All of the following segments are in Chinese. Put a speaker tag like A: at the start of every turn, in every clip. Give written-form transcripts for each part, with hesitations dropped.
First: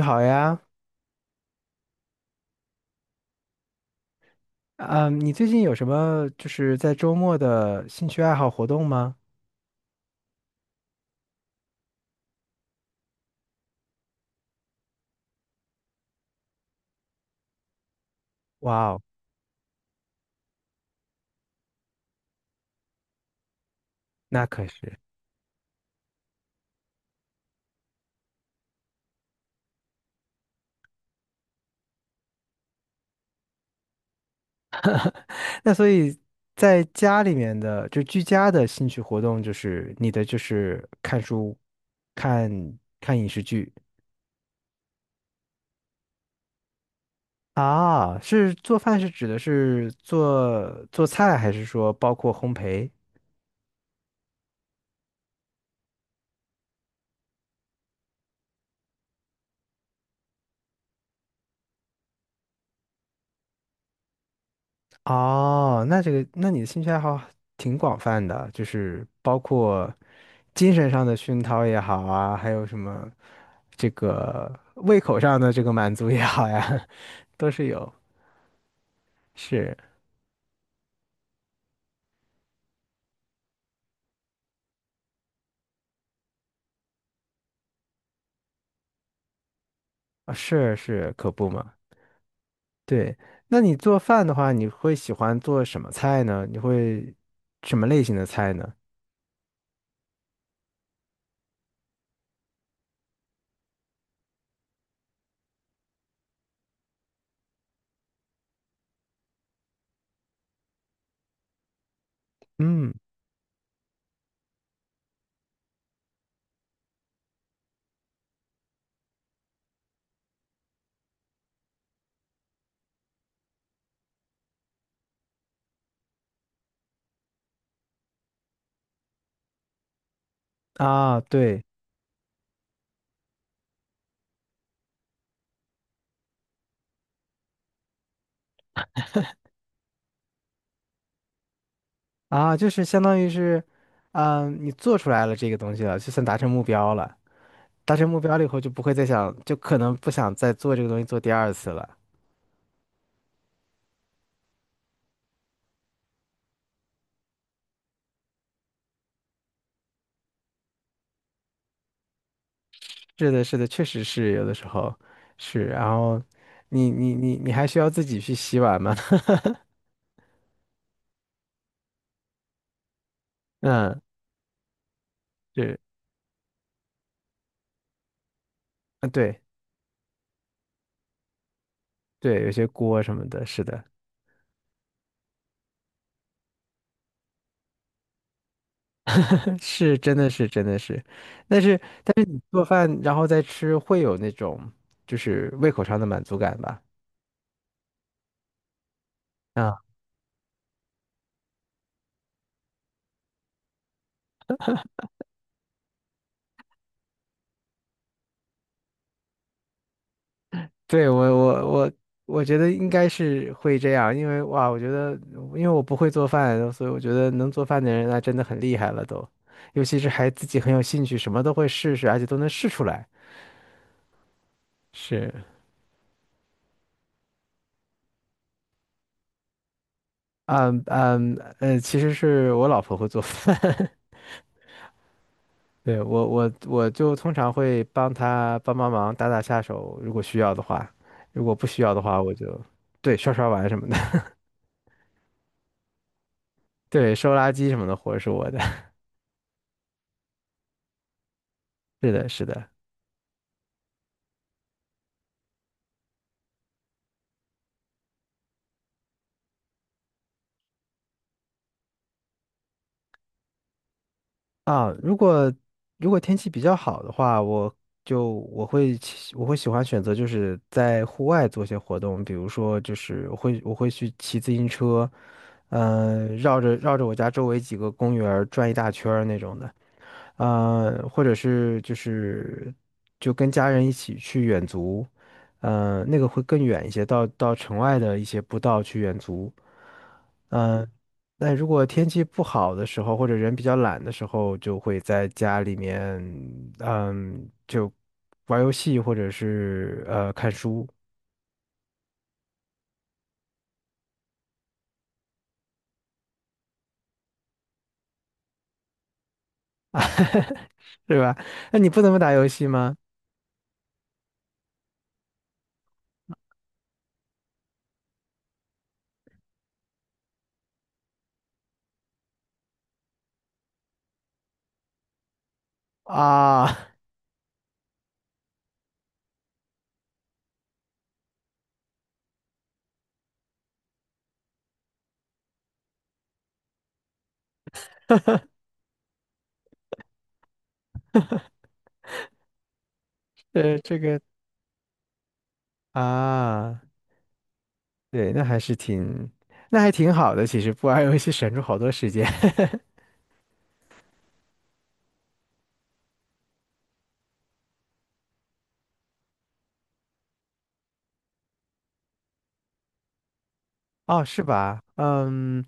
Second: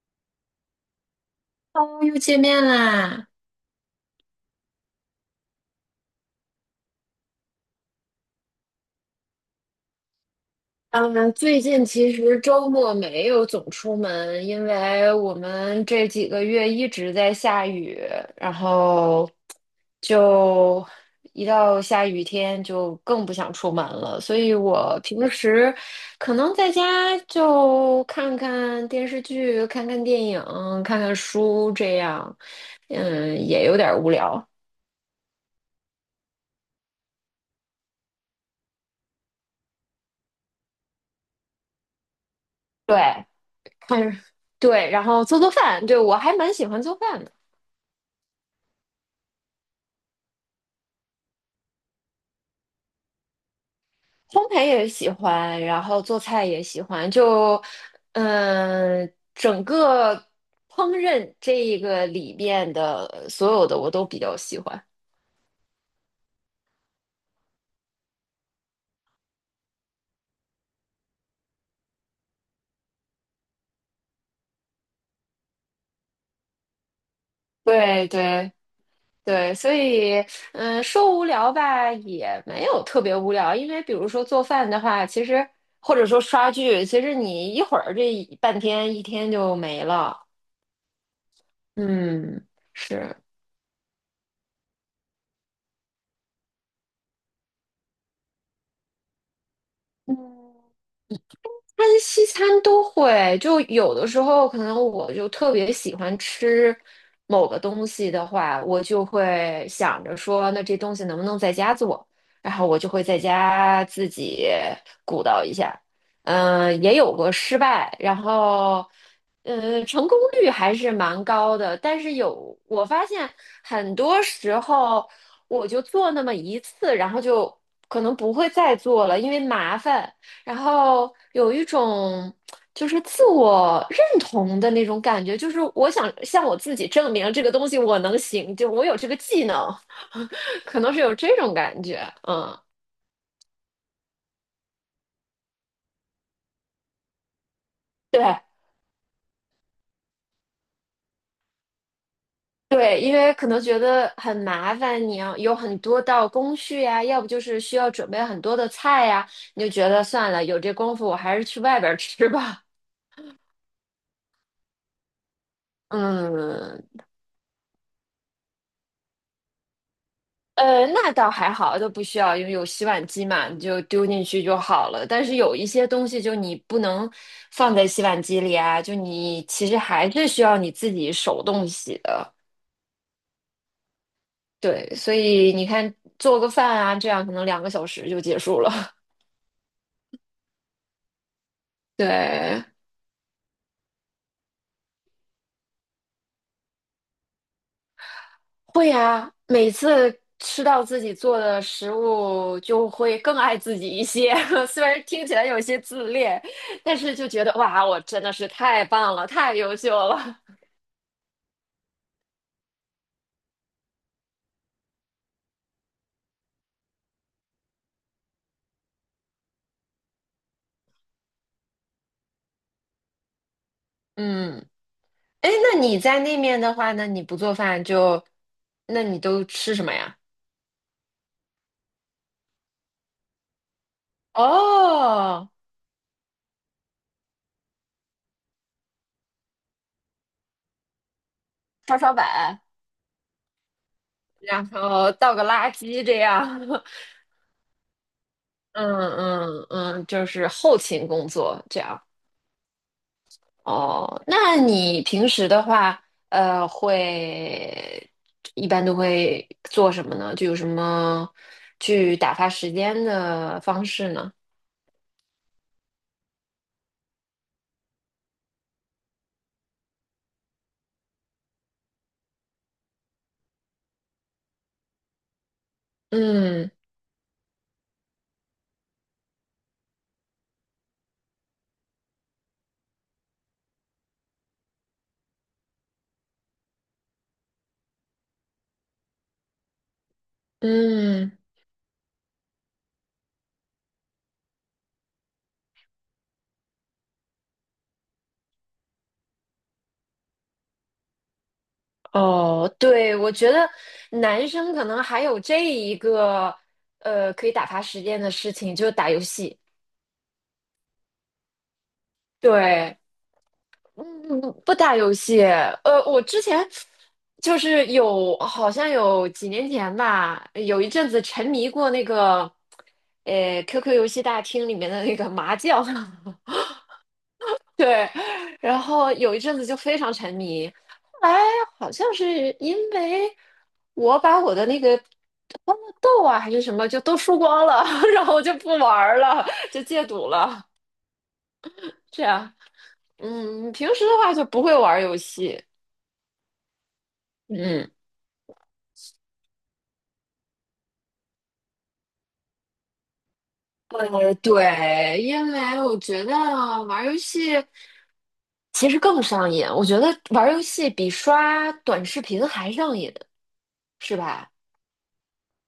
A: 你好呀，
B: 哦又见面啦！
A: 嗯，你最近有什么在周末的兴趣爱好活动吗？
B: 嗯，最近其实周末没有总出门，因为我们这几个月一直在下雨，然
A: 哇哦，
B: 后就一到下雨天就更不想出门了。所
A: 那
B: 以
A: 可是。
B: 我平时可能在家就看看电视剧、看看电影、看看书这样，也有点无聊。
A: 那所以在家里面的居家的兴趣活动，你的看书、看
B: 对，
A: 看影视剧。
B: 看，对，然后做做饭，对，我还蛮喜欢做饭的。
A: 啊，是做饭是指的是做菜，还是说包括烘焙？
B: 烘焙也喜欢，然后做菜也喜欢，就整个烹饪这一个里边的所有的我都比较喜欢。
A: 哦，那这个，那你的兴趣爱好挺广泛的，就是包括精神上的熏陶也好啊，还有什么这个胃口上的这个满足也好呀，都是有。
B: 对对对，所
A: 是
B: 以说无聊吧也没有特别无聊，因为比如说做饭的话，其实或者说刷剧，其实你一会儿这一半天一天就没了。
A: 啊，是是，可不嘛。
B: 嗯，
A: 对，
B: 是。
A: 那你做饭的话，你会喜欢做什么菜呢？你会什么类型的菜呢？
B: 嗯但是西餐都会，就有的时候可能我就特别喜欢吃某个东西的话，我就会想着说，那这东西能不能在家做？然后我就
A: 嗯，
B: 会在家自己鼓捣一下。也有过失败，然后，成功率还是蛮高的。但是有，我发现很多时候我就做那么一次，然后就可能不会再做了，因为麻烦。然后
A: 啊，
B: 有
A: 对
B: 一种就是自我认同的那种感觉，就是我想向我自己证明这个东西我能行，就我有这个技能，可能是有这种感觉。
A: 啊，
B: 嗯，
A: 就是相当于是，你做出来了这个东西了，就算达成目标了。达成目标
B: 对
A: 了以后，就不会再想，就可能不想再做这个东西做第二次了。
B: 对，因为可能觉得很麻烦，你要有很多道工序呀、要不就是需要准备很多的菜呀、你就觉得算了，有这功夫我还是去外边儿吃吧。
A: 是的，是的，确实是有的时候是。然 后
B: 嗯，
A: 你还需要自己去洗碗吗？
B: 那倒还好，都不需要，因为有洗碗机嘛，你就
A: 嗯，
B: 丢进去就好了。但是有一
A: 是，
B: 些东西，就你不能放在洗碗机里啊，就
A: 啊，对
B: 你其实还是需要你自己手动洗的。
A: 对，有些锅什么的，是的。
B: 对，所以你看，做个饭啊，这样可能两个小时就结束了。
A: 是真的是真的是，但是 但是你做
B: 对，
A: 饭然后再吃，会有那种胃口上的满足感吧？
B: 会啊，每
A: 啊。
B: 次吃到自己做的食物，就会更爱自己一些。虽然听起来有些自恋，但是就觉得哇，我真的是太棒了，太优秀了。
A: 对，我我觉得应该是会这样，因为哇，我觉得因为我不会做饭，所以我觉得能做饭的人那真的很厉害了都，尤其是还自己很有兴趣，什么都会试试，而且都能试出来。
B: 嗯。
A: 是，
B: 哎，那你在那面的话呢，那你不做饭就，那你都吃什么呀？
A: 其实是我老婆会做饭。
B: 哦，
A: 对，我就通常会帮她帮忙打下手，如果需要的话，如果不需要
B: 刷
A: 的
B: 刷
A: 话，我就
B: 碗，
A: 对刷碗什么的。
B: 然后倒个垃圾这样，
A: 对收垃圾什么的活儿是我的，
B: 嗯嗯嗯，就是后勤工作这 样。
A: 是的，是的。
B: 哦，那你平时的话，会一般都会做什么呢？就有什么去打发时间的方式呢？
A: 啊，如果天气比较好的话，我会喜欢选择在户外做些活动，比如说我会去骑自行车，
B: 嗯
A: 绕着我家周围几个公园儿转一大圈儿那种的，或者是就跟家人一起去远足，那个会更远一些，到城外的一些步道去远足。嗯，
B: 嗯。
A: 那如果天气不好的时候，或者人比较懒的时候，就会在家里面，嗯，就玩游戏或者是看书，
B: 哦，对，我觉得男生可能还有这一个可以打发时间的事情，就是打游戏。
A: 是吧？那你不怎么打游戏吗？
B: 对，嗯，不打游戏。我之前就是有，好像有几年前吧，有一阵子沉迷过那个QQ 游戏大厅里面的那个麻将。
A: 啊，
B: 对，然后有一阵子就非常沉迷，后来好像是因为我把我的那个欢乐豆啊还是什么就都输光了，然后我就不玩儿了，就戒赌了。这样，
A: 呃，
B: 平
A: 这
B: 时的
A: 个
B: 话就不会玩儿游戏，
A: 啊，
B: 嗯。
A: 对，那还是挺，那还挺好的。其实不玩游戏省出好多时间。
B: 对，因为我觉得玩儿游戏其实更上瘾，我觉得玩儿游戏比刷短视频还上瘾，是
A: 哦，是
B: 吧？
A: 吧？嗯，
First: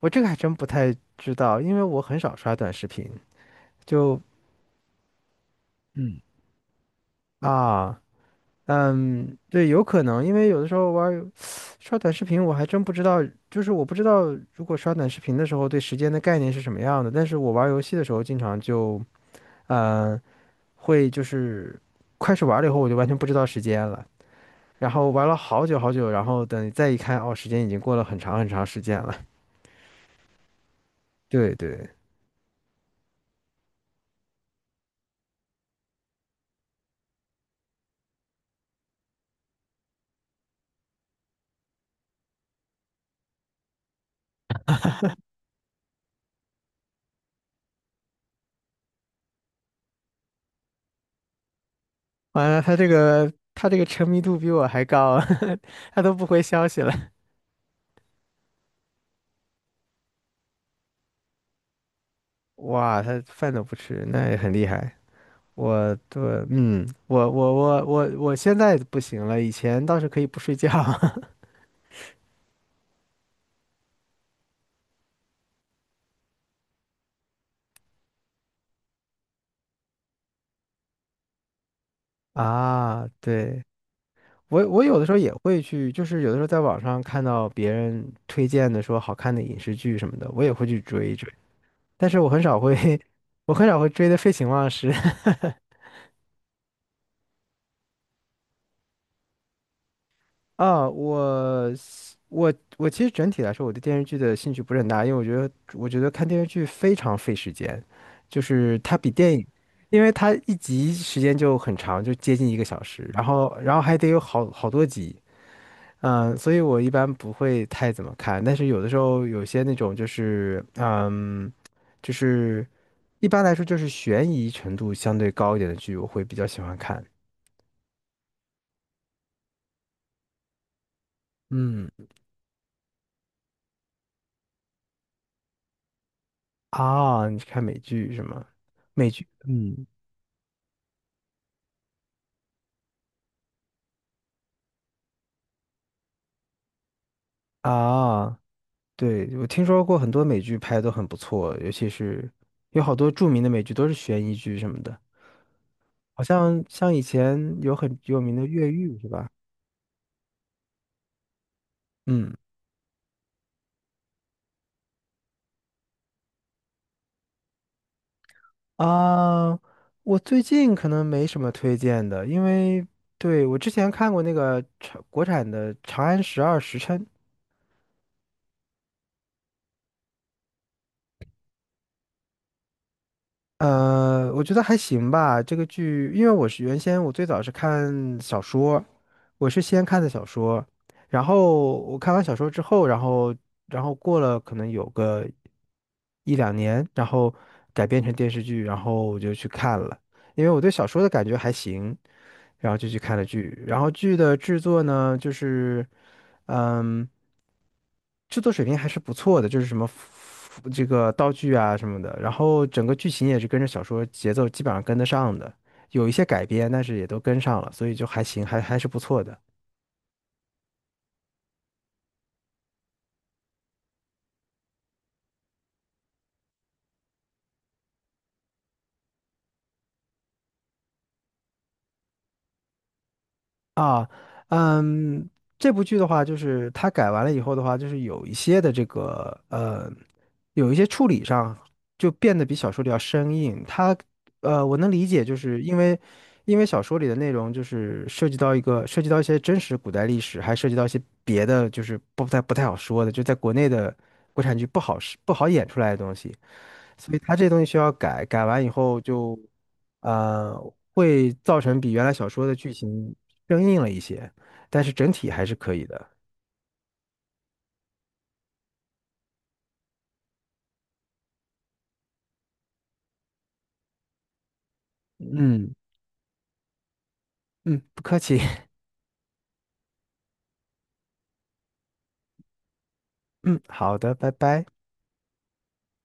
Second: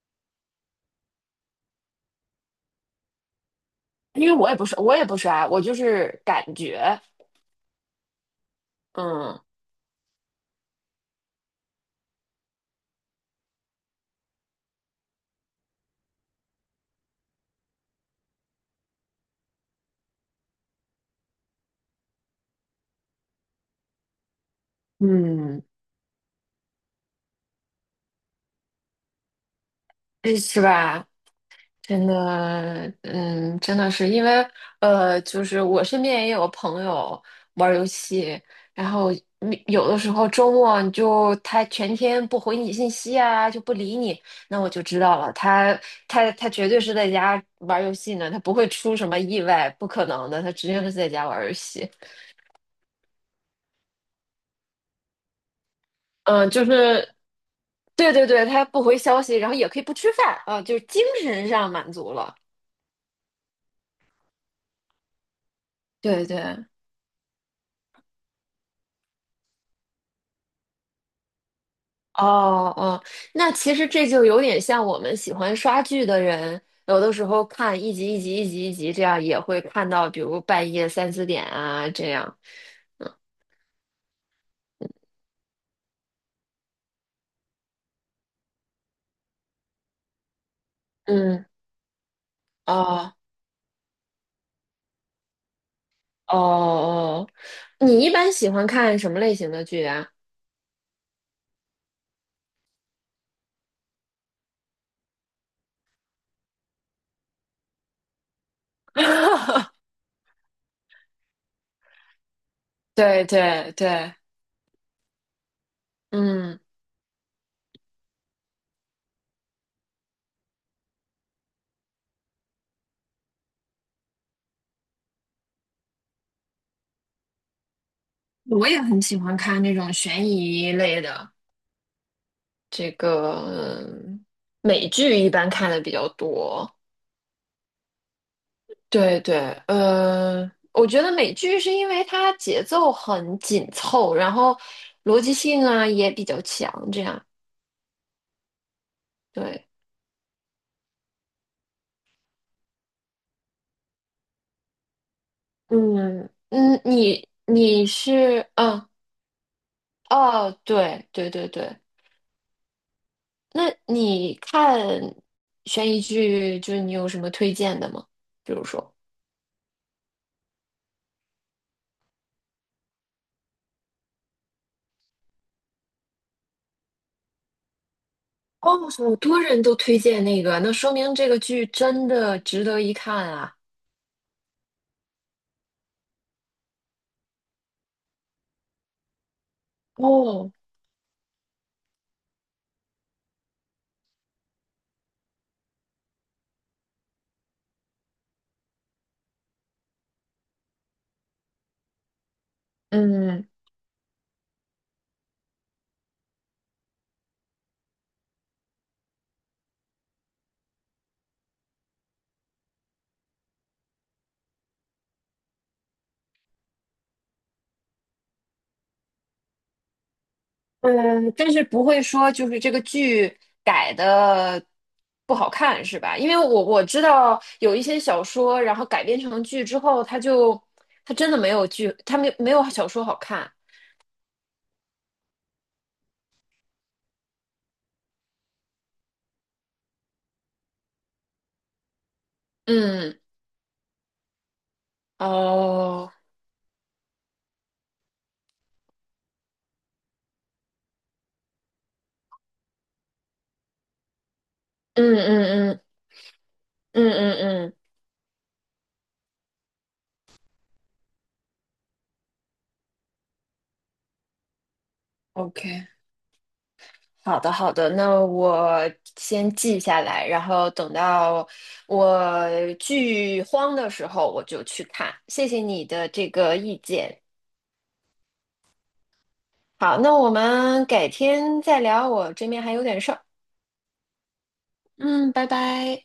A: 我这个还真不太知道，因为我很少刷短视频，就
B: 因为我也不刷，我也不刷，我就
A: 嗯，
B: 是感觉。
A: 啊。嗯，
B: 嗯，
A: 对，有可能，因为有的时候刷短视频，我还真不知道，就是我不知道如果刷短视频的时候对时间的概念是什么样的。但是我玩儿游戏的时候，经常就，嗯，会就是开始玩了以后，我就完全不知道时间了。然后玩了
B: 嗯，
A: 好久好久，然后等再一看，哦，时间已经过了很长很长时间了。
B: 诶是吧？
A: 对对，
B: 真的，真的是因为，就是我身边也有朋友玩儿游戏，然后你有的时候周末你就他全天不回你信息啊，就不理你，那我就知道了，他绝对是在家玩儿游戏呢，他不会出什么意外，不可能的，他直接是在家玩儿游戏。
A: 完了，他这个沉迷度比我还高，他都不回
B: 就
A: 消息了。
B: 是对对对，他不回消息，然后也可以不吃饭啊，就是精神上满足了。
A: 哇，他饭都不吃，那也很厉害。我对，
B: 对对，
A: 嗯，我我现在不行了，以前倒是可以不睡觉。
B: 哦哦，那其实这就有点像我们喜欢刷剧的人，有的时候看一集一集一集一集，这样也会看到，比如半夜三四点啊这 样。
A: 啊。对，我有的时候也会去，就是有的时候在网上看到别人推荐的说好看的影视剧什么的，我也会去追一追，
B: 嗯，
A: 但是我很少会，
B: 哦
A: 我很少会追的废寝忘食。
B: 哦哦，你一般喜欢看什么类型的剧啊？
A: 啊，我是我我其实整体来说，我对电视剧的兴趣不是很大，因为我觉得看电视剧非常费时间，就是它比电影，因为它一集时间就很长，就接近一个小时，
B: 对对
A: 然后还得
B: 对，
A: 有好多集，嗯，所
B: 嗯，
A: 以我一般不会太怎么看，但是有的时候有些那种就是嗯，就是一般来说就是悬疑程度相对高一点的剧，我会比较喜欢看，
B: 我也很喜欢看那种悬疑类的。
A: 嗯。
B: 这个嗯美剧一般看的比较多。
A: 啊，你是看美剧是吗？美
B: 对
A: 剧
B: 对，
A: 嗯，
B: 我觉得美剧是因为它节奏很紧凑，然后逻辑性啊也比较强，这样。
A: 啊，对，我听
B: 对，
A: 说过很多美剧拍的都很不错，尤其是有好多著名的美剧都是悬疑剧什么的，好
B: 嗯
A: 像
B: 嗯，
A: 像以
B: 你
A: 前有
B: 你
A: 很有名的
B: 是
A: 《越
B: 嗯
A: 狱》是吧？
B: 哦，对对对对，
A: 嗯
B: 那你看悬疑剧，就是你有什么推荐的吗？比如说，
A: 啊，我最近可能没什么推荐的，因为对我之前看过那个长国产的《长安十二时辰》，
B: 哦，好多人都推荐那个，那说明这个剧真的值得一看啊。
A: 呃，我觉得还行吧。这个剧，因为我最早是看小说，我是先看的小
B: 哦，
A: 说，然后我看完小说之后，然后过了可能有个一两年，然后改编成电视剧，然后我就去看了。因为我对小说的感觉还行，然后就去看了
B: 嗯。
A: 剧。然后剧的制作呢，就是嗯，制作水平还是不错的，就是什么这个道具啊什么的，然后整个剧情也是跟着小说节奏基本上跟得上的，有一些改编，但是也都跟上了，所以就还行，还是不错的
B: 嗯，但是不会说就是这个剧改的不好看是吧？因为我知道有一些小说，然后改编成剧之后，它真的没有剧，它没有小说好看。
A: 啊。嗯，这部剧的话，就是它改完了以后的话，就是有一些的这个有一些处理上就变得比小说里要
B: 嗯，
A: 生硬，它我能理解，就是因为，
B: 哦，
A: 因为小说里的内容涉及到涉及到一些真实古代历史，还涉及到一些别的，就是不太好说的，就在国内的国产剧
B: 嗯
A: 不好演
B: 嗯
A: 出
B: 嗯
A: 来的东西，
B: 嗯
A: 所以它
B: 嗯
A: 这东西需
B: 嗯
A: 要改，改完以后就，呃，会造成比原来小说的剧情生硬了一些，但是整体还是可以
B: ，OK，
A: 的。
B: 好的好的，那我先记下来，然后等到我剧荒的时候我就去看。谢谢
A: 嗯
B: 你的这个意见。
A: 嗯，不客气。
B: 好，那我们改天再聊，我这边还有点事儿。
A: 嗯，好的，拜拜。
B: 嗯，拜拜。